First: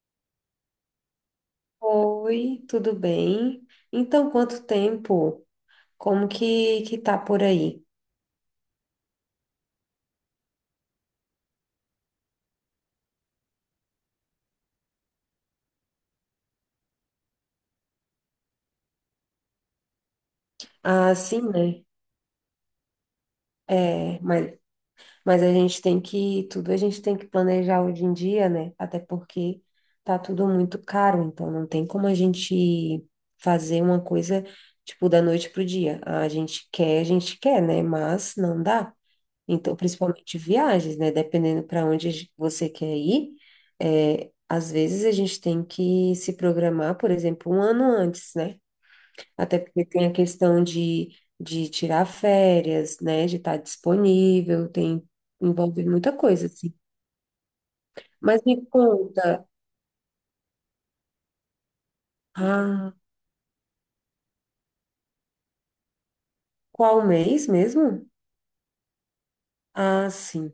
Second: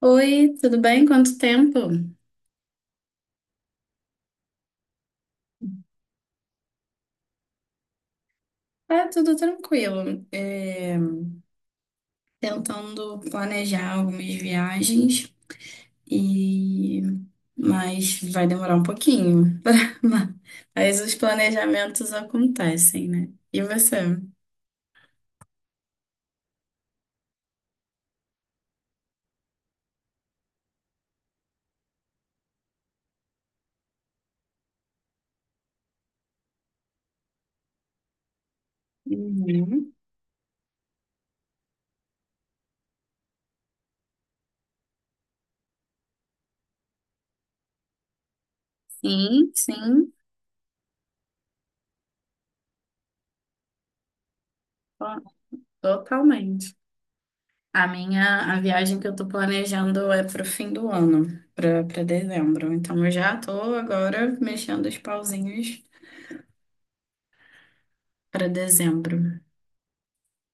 Oi, tudo bem? Quanto tempo? Oi, tudo bem? Então, quanto tempo? Como que tá por aí? Ah, tudo tranquilo. Tentando planejar algumas viagens e mas vai demorar um pouquinho. Mas os Ah, sim, né? planejamentos acontecem, né? E É, você? mas, mas a gente tem que, tudo a gente tem que planejar hoje em dia, né? Até porque tá tudo muito caro, então não tem como a gente fazer uma coisa, tipo, da noite pro dia. Ah, a gente quer, a gente quer, né? Mas não dá. Então, Uhum. principalmente viagens, né? Dependendo para onde a você quer ir, às vezes a gente tem que se programar, por exemplo, um ano antes, né? Sim, Até porque tem sim, a questão de tirar férias, né? De estar disponível, tem, to- envolve muita coisa, assim. totalmente. A Mas minha, a me viagem que eu tô conta, planejando é pro fim do ano, pra para dezembro. ah, Então eu já tô agora mexendo os pauzinhos qual mês mesmo? pra dezembro. Ah, sim.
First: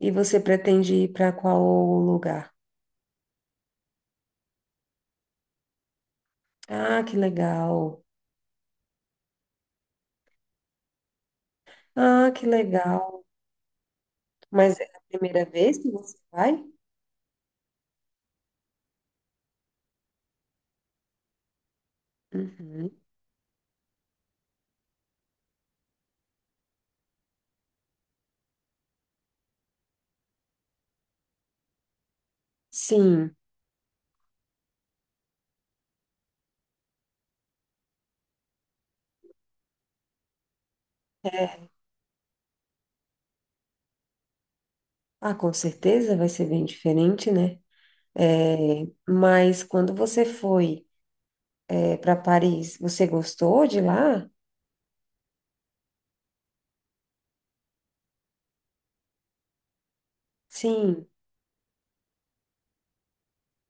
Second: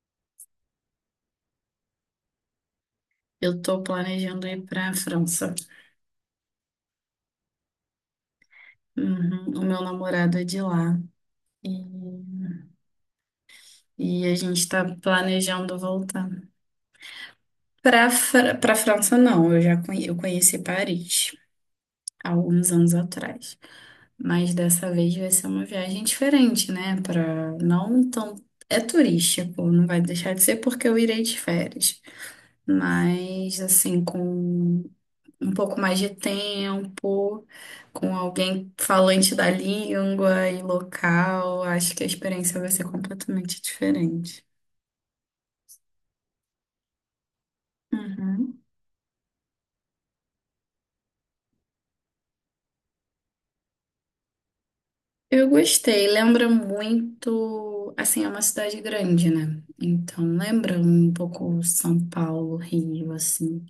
E você pretende ir para qual lugar? Eu tô planejando ir para a França. Ah, que legal. Uhum, o meu namorado é de lá. E, Ah, que legal. e a gente Mas tá é a primeira vez planejando que você voltar. vai? Para para pra França, não. Eu conheci Paris há alguns Uhum. anos atrás. Mas dessa vez vai ser uma viagem diferente, né? Para não tão. É turístico, não vai deixar de ser porque eu irei de férias. Sim, Mas, assim, com um pouco mais de tempo, com alguém falante da língua e local, acho que a experiência vai ser completamente diferente. ah, com certeza vai ser bem diferente, né? É, Uhum. mas quando você foi, para Paris, você gostou de lá? Eu gostei, lembra muito, assim, é uma cidade grande, né? Então lembra Sim. um pouco São Paulo, Rio, assim.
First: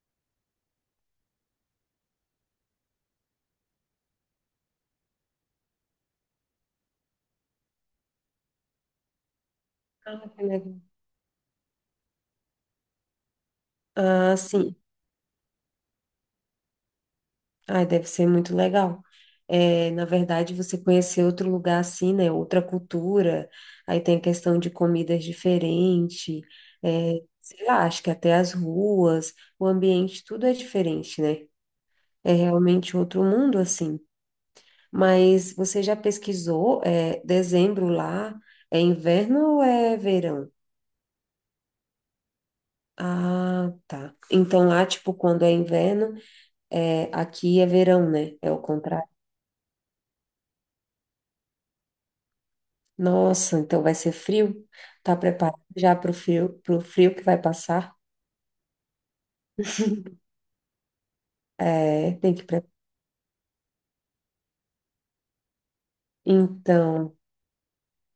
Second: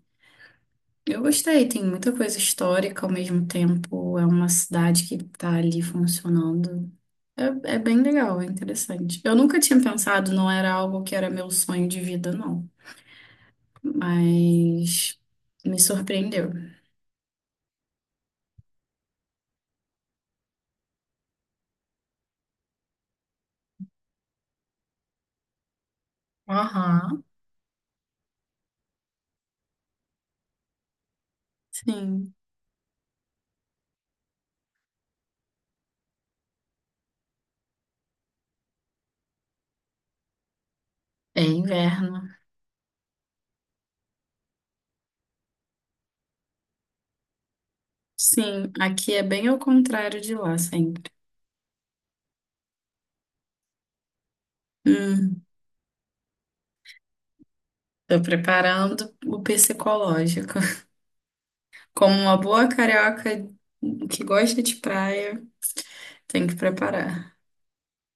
Eu gostei, tem muita coisa histórica ao mesmo tempo, é uma cidade que tá ali funcionando. É, é bem legal, é interessante. Eu nunca tinha Ah, pensado, que não era legal. algo que era meu sonho de vida, não. Ah, sim. Mas me surpreendeu. Ah, deve ser muito legal. É, na verdade, você conhecer outro lugar assim, né? Outra cultura. Aí tem a questão de comidas diferentes. É, Aham, sei lá, acho que até as ruas, o ambiente, tudo é diferente, né? É sim, realmente outro mundo assim. Mas você já pesquisou? Dezembro lá é inverno ou é verão? é inverno. Ah, tá. Então lá, tipo, quando é inverno, aqui é verão, né? É o Sim, contrário. aqui é bem ao contrário de lá sempre. Nossa, então vai ser frio? Tá Hum, preparado já para o frio, para frio que vai passar? tô preparando o psicológico. É, Como tem uma que pre... boa carioca que gosta de praia, tem que Então, preparar.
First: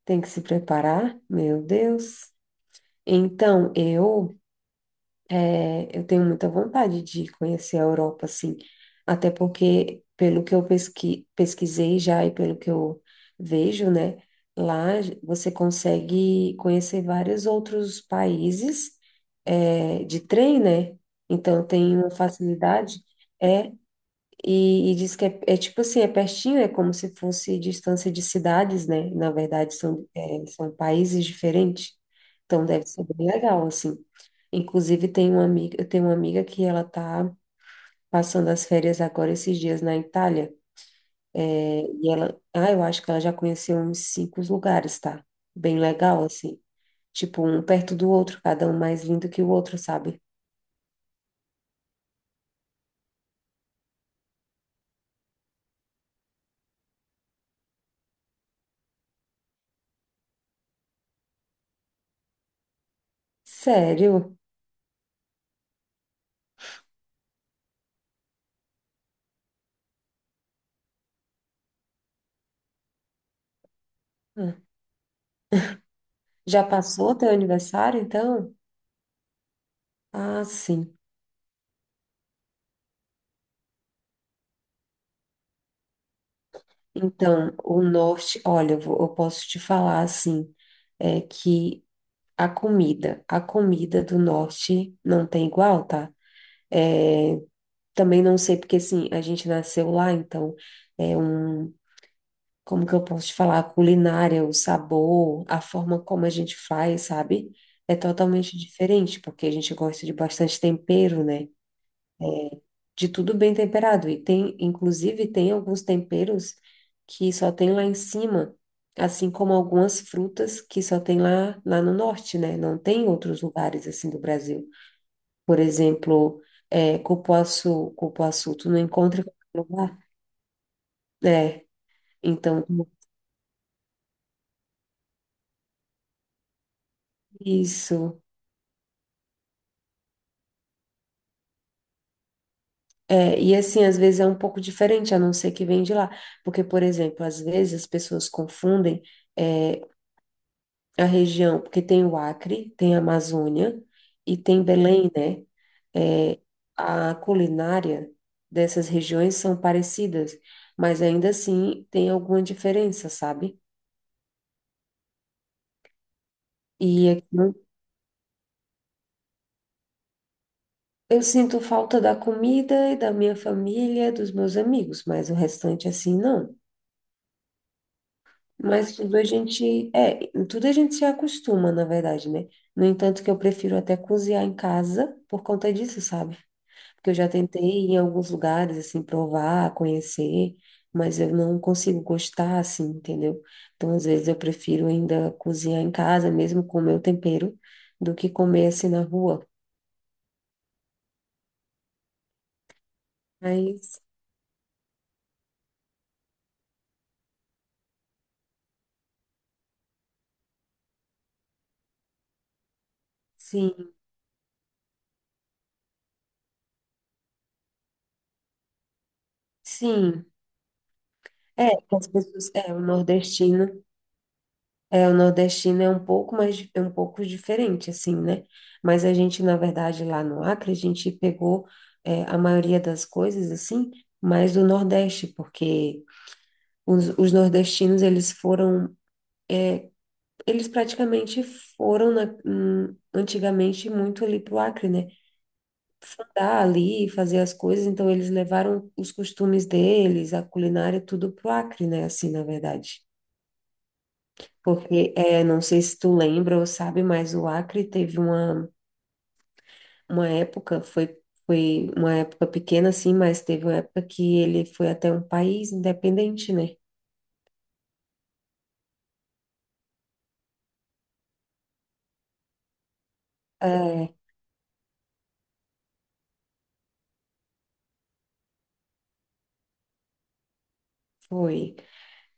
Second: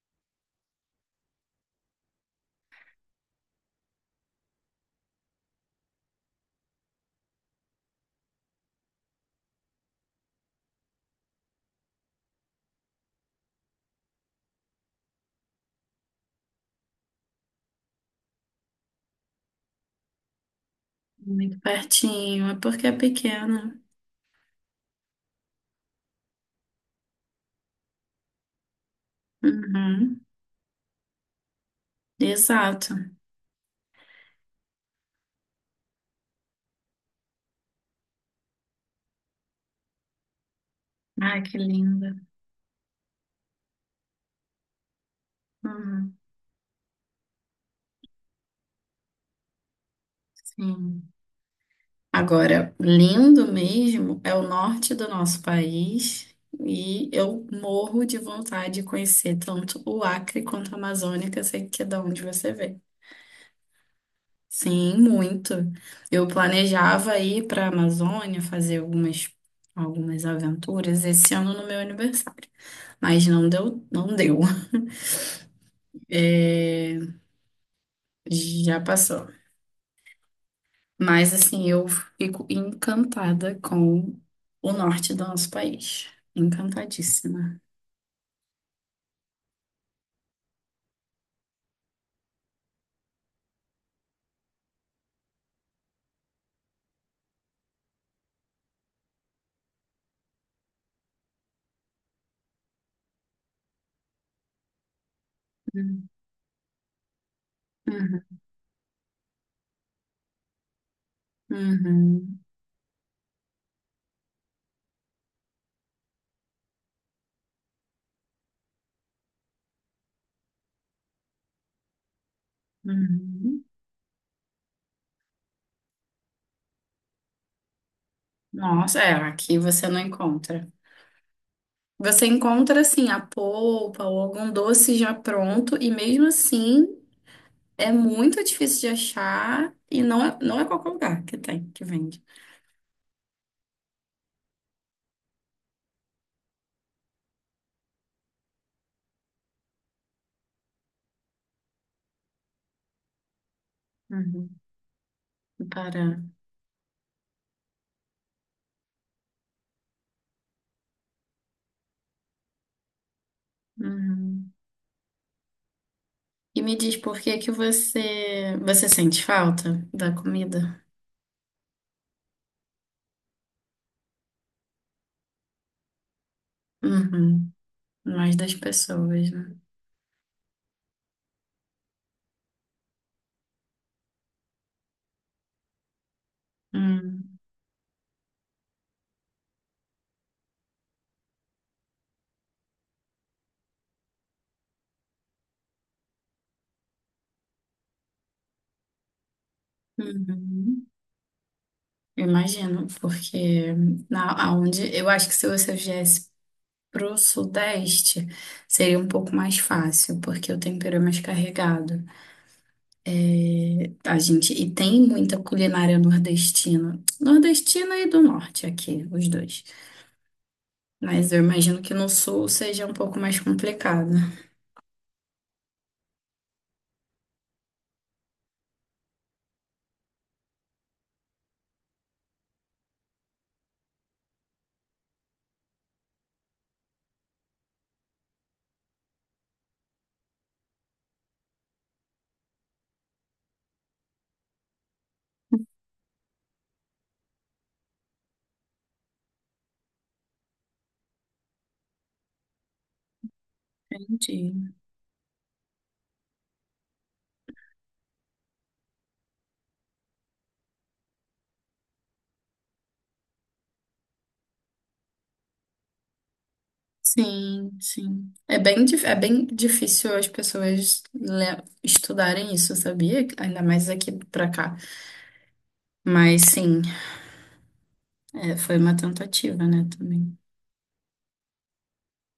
tem que se preparar? Meu Deus. Então, eu tenho muita vontade de conhecer a Europa, assim, até porque, pelo que eu pesquisei já e pelo que eu vejo, né, lá você consegue conhecer vários outros países, de trem, né? Muito Então tem uma pertinho, é porque é facilidade. é pequena. e diz que é tipo assim, é pertinho, é como se fosse distância de cidades, né? Na verdade, Uhum, são países diferentes. Então deve exato. ser bem legal, assim. Inclusive, eu tenho uma amiga que ela tá passando as férias agora esses dias na Itália. Ai, que linda. E ela, eu acho que ela já conheceu uns 5 lugares, tá? Bem Uhum. legal, assim. Tipo, um perto do outro, cada um mais lindo que o outro, sabe? Sim. Agora, lindo mesmo é o norte do nosso país e eu morro de vontade de conhecer tanto o Acre quanto a Amazônia, que eu sei que é da onde você vem. Sério? Sim, muito. Eu planejava ir para a Amazônia fazer algumas, algumas aventuras esse ano no meu aniversário, mas não deu, não deu. Hum. Já É, passou teu aniversário, então? já passou. Ah, sim. Mas assim, eu fico encantada com o norte do nosso país. Então, Encantadíssima. o norte, olha, eu posso te falar assim, é que a comida do norte não tem igual, tá? É, também não sei porque assim, a gente nasceu lá, então é um, como que eu posso te falar, a culinária, o sabor, a forma Uhum, como a gente faz, sabe? É totalmente diferente, porque a gente gosta de bastante tempero, né? uhum, De tudo bem temperado. E tem, inclusive, tem alguns temperos que só tem lá em cima, assim como algumas frutas que só tem lá, lá no norte, né? Não tem em outros uhum. lugares assim do Brasil. Por exemplo, cupuaçu, cupuaçu, tu não Nossa, é, encontra em aqui qualquer você não lugar. encontra. É, Você então, encontra assim a polpa ou algum doce já pronto, e mesmo assim é isso. muito difícil de achar e não é, não é qualquer lugar que tem, que vende. É, e assim, às vezes é um pouco diferente, a não ser que vem de lá. Porque, por exemplo, às vezes as pessoas confundem é, a região, porque tem o Acre, tem a Amazônia e Uhum. tem Belém, né? No Pará. É, a culinária dessas regiões são parecidas, mas ainda assim tem alguma diferença, sabe? Uhum. E me E diz por aqui que que eu você, você sente falta da comida? eu sinto falta da comida e da minha família, dos meus amigos, mas o restante assim não. Uhum. Mais das Mas tudo a pessoas, né? gente, tudo a gente se acostuma, na verdade, né? No entanto, que eu prefiro até cozinhar em casa por conta disso, sabe? Porque eu já Hum. tentei ir em alguns lugares, assim, provar, conhecer, mas eu não consigo gostar, assim, entendeu? Então, às vezes, eu prefiro ainda cozinhar em casa, mesmo com o meu tempero, do que comer, assim, na rua. Uhum. Imagino, porque Mas, eu acho que se você viesse pro Sudeste, seria um pouco mais fácil, porque o tempero é mais carregado. É, sim, a gente, e tem muita culinária nordestina, nordestina e do Norte aqui, os dois. sim. Mas eu imagino que Que as no Sul pessoas, seja um pouco mais complicado. O nordestino é um pouco mais, é um pouco diferente, assim, né? Mas a gente, na verdade, lá no Acre, a gente pegou, a maioria das coisas, assim, mais do Nordeste, porque... os nordestinos, eles foram, eles praticamente foram antigamente muito ali para o Acre, né? Fundar ali, fazer as coisas, então eles levaram os costumes deles, a culinária, tudo para o Acre, né? Assim, na verdade. Entendi. Porque, não sei se tu lembra ou sabe, mas o Acre teve uma época, foi uma época pequena, assim, mas teve uma época que ele foi até um país independente, né? Sim, sim. É bem, é bem difícil as pessoas estudarem isso, sabia? Ainda mais aqui É, pra cá. Mas sim, é, foi uma tentativa, né, também. foi.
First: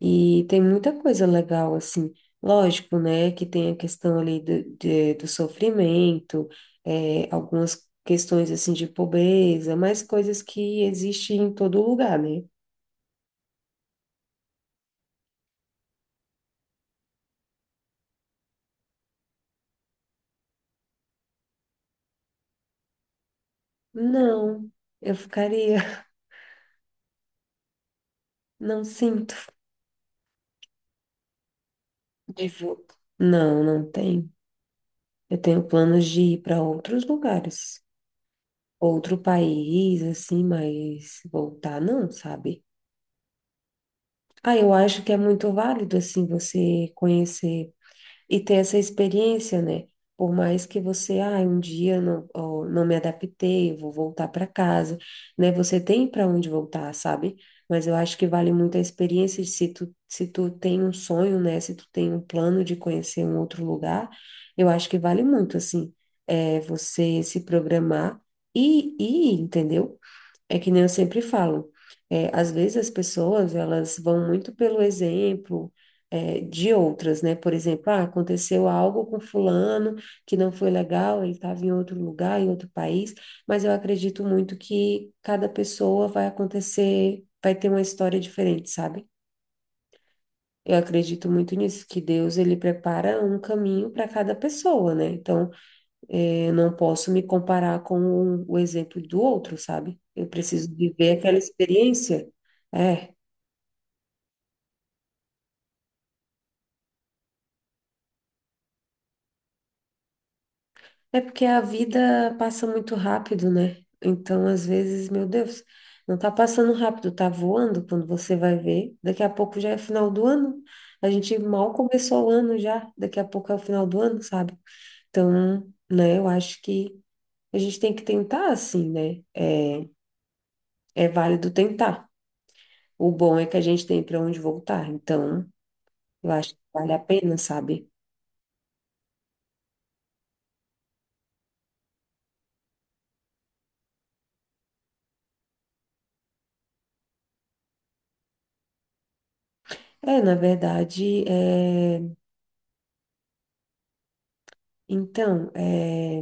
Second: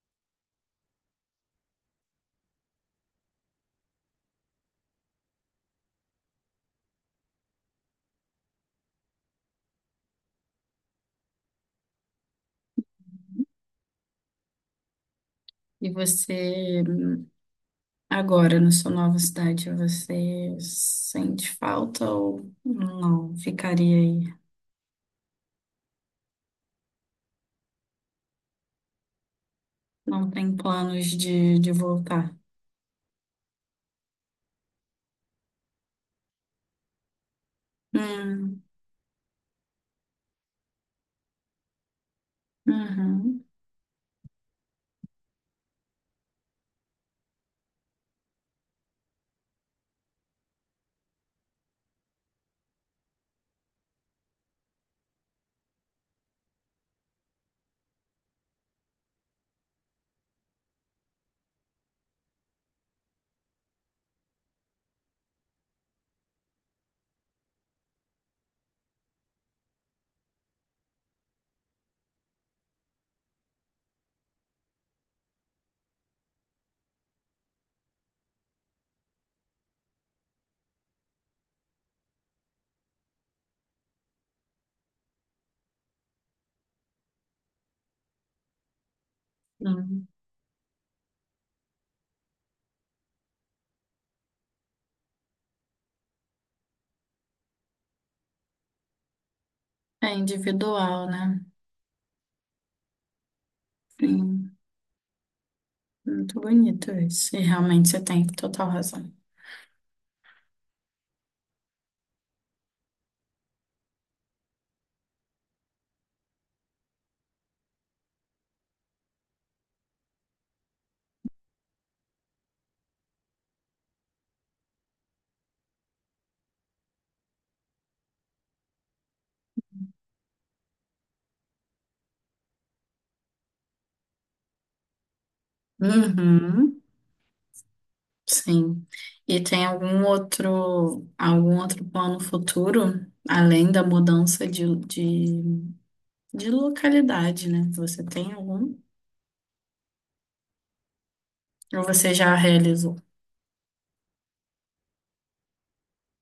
E tem muita coisa legal, assim. Lógico, né, que tem a questão ali do sofrimento, algumas questões, assim, de pobreza, mas coisas que existem em todo lugar, né? E você, agora, na sua nova cidade, você sente falta ou não? Ficaria aí? Não, eu ficaria, não sinto Não tem planos de voltar? de vo- não, não tem. Eu tenho planos de ir para outros lugares, Hum, outro país, assim, mas voltar não, sabe? uhum, Ah, eu acho que é muito válido, assim, você conhecer e ter essa experiência, né? Por mais que você, ah, um dia não, ó, não me adaptei, eu vou voltar para casa, né? Você tem para onde voltar, sabe? Mas eu acho que vale muito a experiência de se tu, se tu tem um sonho, né? Se tu tem um plano de conhecer um outro lugar, eu acho que vale muito, assim, você se programar e ir, entendeu? É que nem eu sempre falo, às vezes as pessoas, elas vão muito pelo exemplo, de outras, né? Por exemplo, ah, aconteceu algo com fulano que não foi legal, ele estava em outro lugar, em outro país, mas eu acredito muito que cada pessoa vai acontecer, vai ter uma história diferente, sabe? hum. Eu acredito muito nisso, que Deus, ele prepara um caminho para cada pessoa, né? Então, eu não posso me comparar com o exemplo do outro, sabe? É Eu preciso individual, viver aquela né? experiência. É, Sim. Muito bonito isso. E realmente você tem total razão. é porque a vida passa muito rápido, né? Então, às vezes, meu Deus, não tá passando rápido, tá voando quando você vai ver. Daqui a pouco já é final do ano. A gente mal começou o ano já, daqui a pouco é o final do ano, sabe? Então, né, eu acho que a gente tem que tentar assim, né? É válido tentar. O bom é que a gente tem para onde voltar. Então, eu acho que Uhum, vale a pena, sabe? sim. E tem algum outro plano futuro, além da mudança de, de localidade, né? Você tem algum? É, na verdade, Ou é, você já realizou? então, é,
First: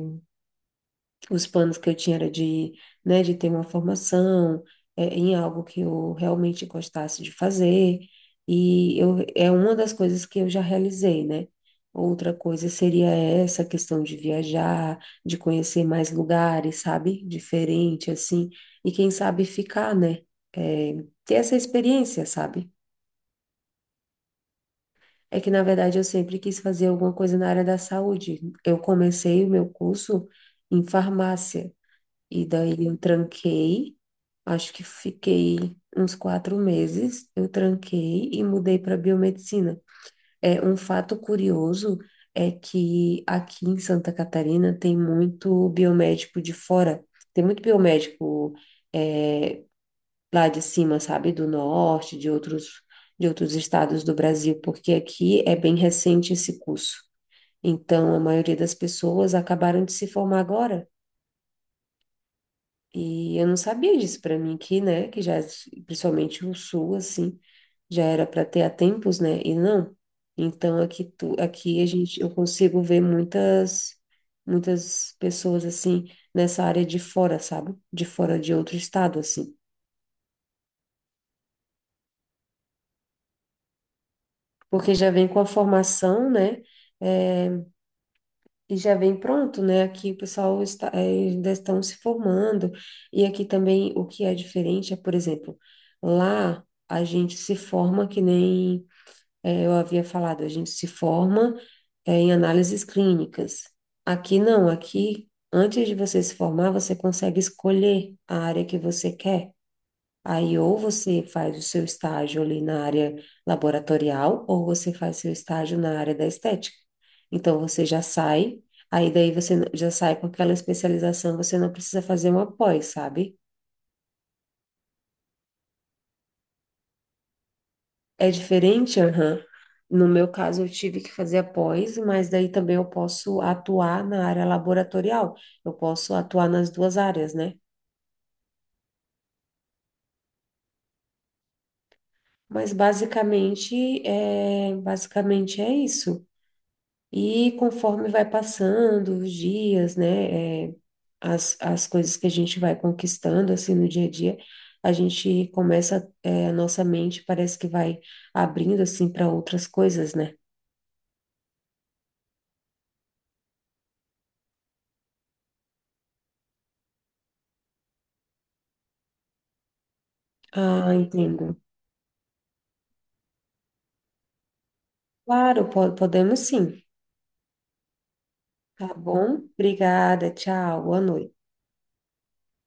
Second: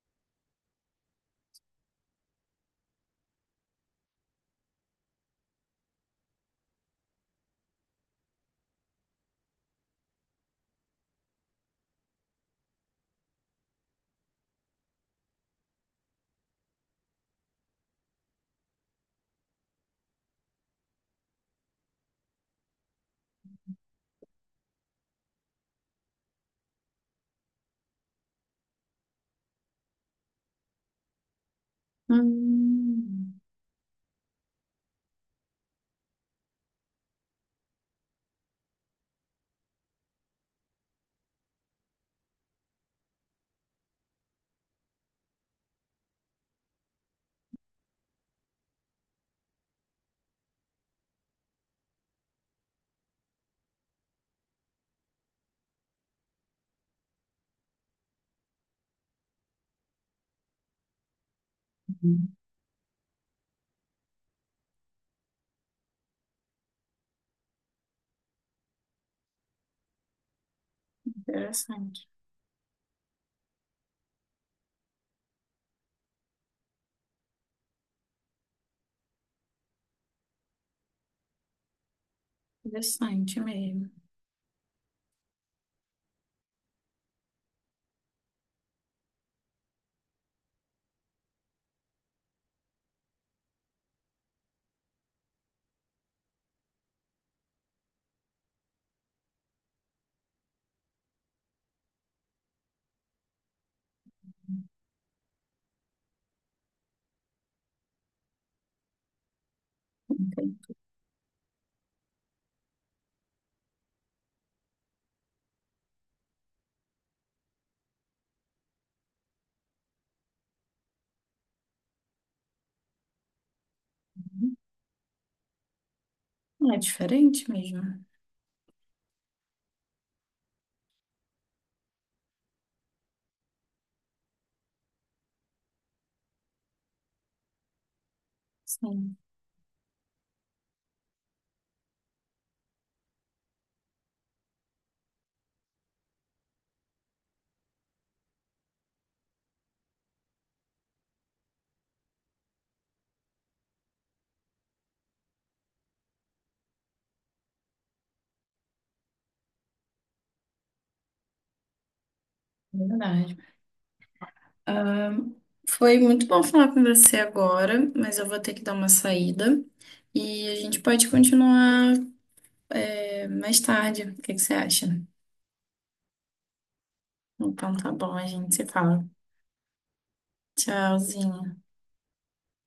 os planos que eu tinha era de, né, de ter uma formação, em algo que eu realmente gostasse de fazer, e eu, é uma das coisas que eu já realizei, né? Outra coisa seria essa questão de viajar, de conhecer mais lugares, sabe? Diferente, assim, e quem sabe ficar, né? É, ter essa experiência, sabe? É que, na verdade, eu sempre quis fazer alguma coisa na área da saúde. Eu comecei o meu curso em farmácia e daí eu Hum, tranquei, acho que fiquei uns 4 meses, eu tranquei e mudei para biomedicina. É, um fato curioso é que aqui em Santa Catarina tem muito biomédico de fora, tem muito biomédico é, lá de cima, sabe, do norte, de outros estados do Brasil, porque aqui é bem recente esse curso. Então, a maioria das pessoas acabaram de se formar agora. E eu não sabia disso para mim aqui, né? Que já, principalmente o sul, assim, já era para ter há tempos, né? E não. Então, aqui a interessante. gente, eu consigo ver muitas pessoas, assim, nessa área de fora, sabe? De fora de outro estado, assim. Interessante mesmo. Porque já vem com a formação, né? É, e já vem pronto, né? Aqui o pessoal está, ainda estão se formando, e aqui também o que é diferente é, por exemplo, lá a gente se forma que nem eu havia falado, a gente se forma em análises clínicas. Aqui não, aqui antes de você se formar, você consegue escolher a área que você quer. Aí, Entendi. ou você faz o seu estágio ali na área laboratorial, ou você faz seu estágio na área da estética. Então, você já sai, aí daí já sai com aquela especialização, você não precisa fazer uma pós, sabe? É diferente mesmo. É diferente, aham. No meu caso, eu tive que fazer a pós, mas daí também eu posso atuar na área laboratorial. Eu posso atuar nas duas áreas, né? Sim, Mas basicamente é isso. E conforme vai passando os dias, né, as coisas que a gente vai conquistando, assim, no dia a dia, a gente começa, a nossa mente parece que vai abrindo, assim, para outras coisas, né? verdade. Ahn, Foi muito bom falar com você agora, mas eu vou ter que dar uma saída e a gente Ah, pode entendo. continuar. É, mais tarde. O que que você acha? Claro, podemos sim. Então tá bom, a gente se Tá fala. bom? Obrigada, tchau, boa noite. Tchauzinho.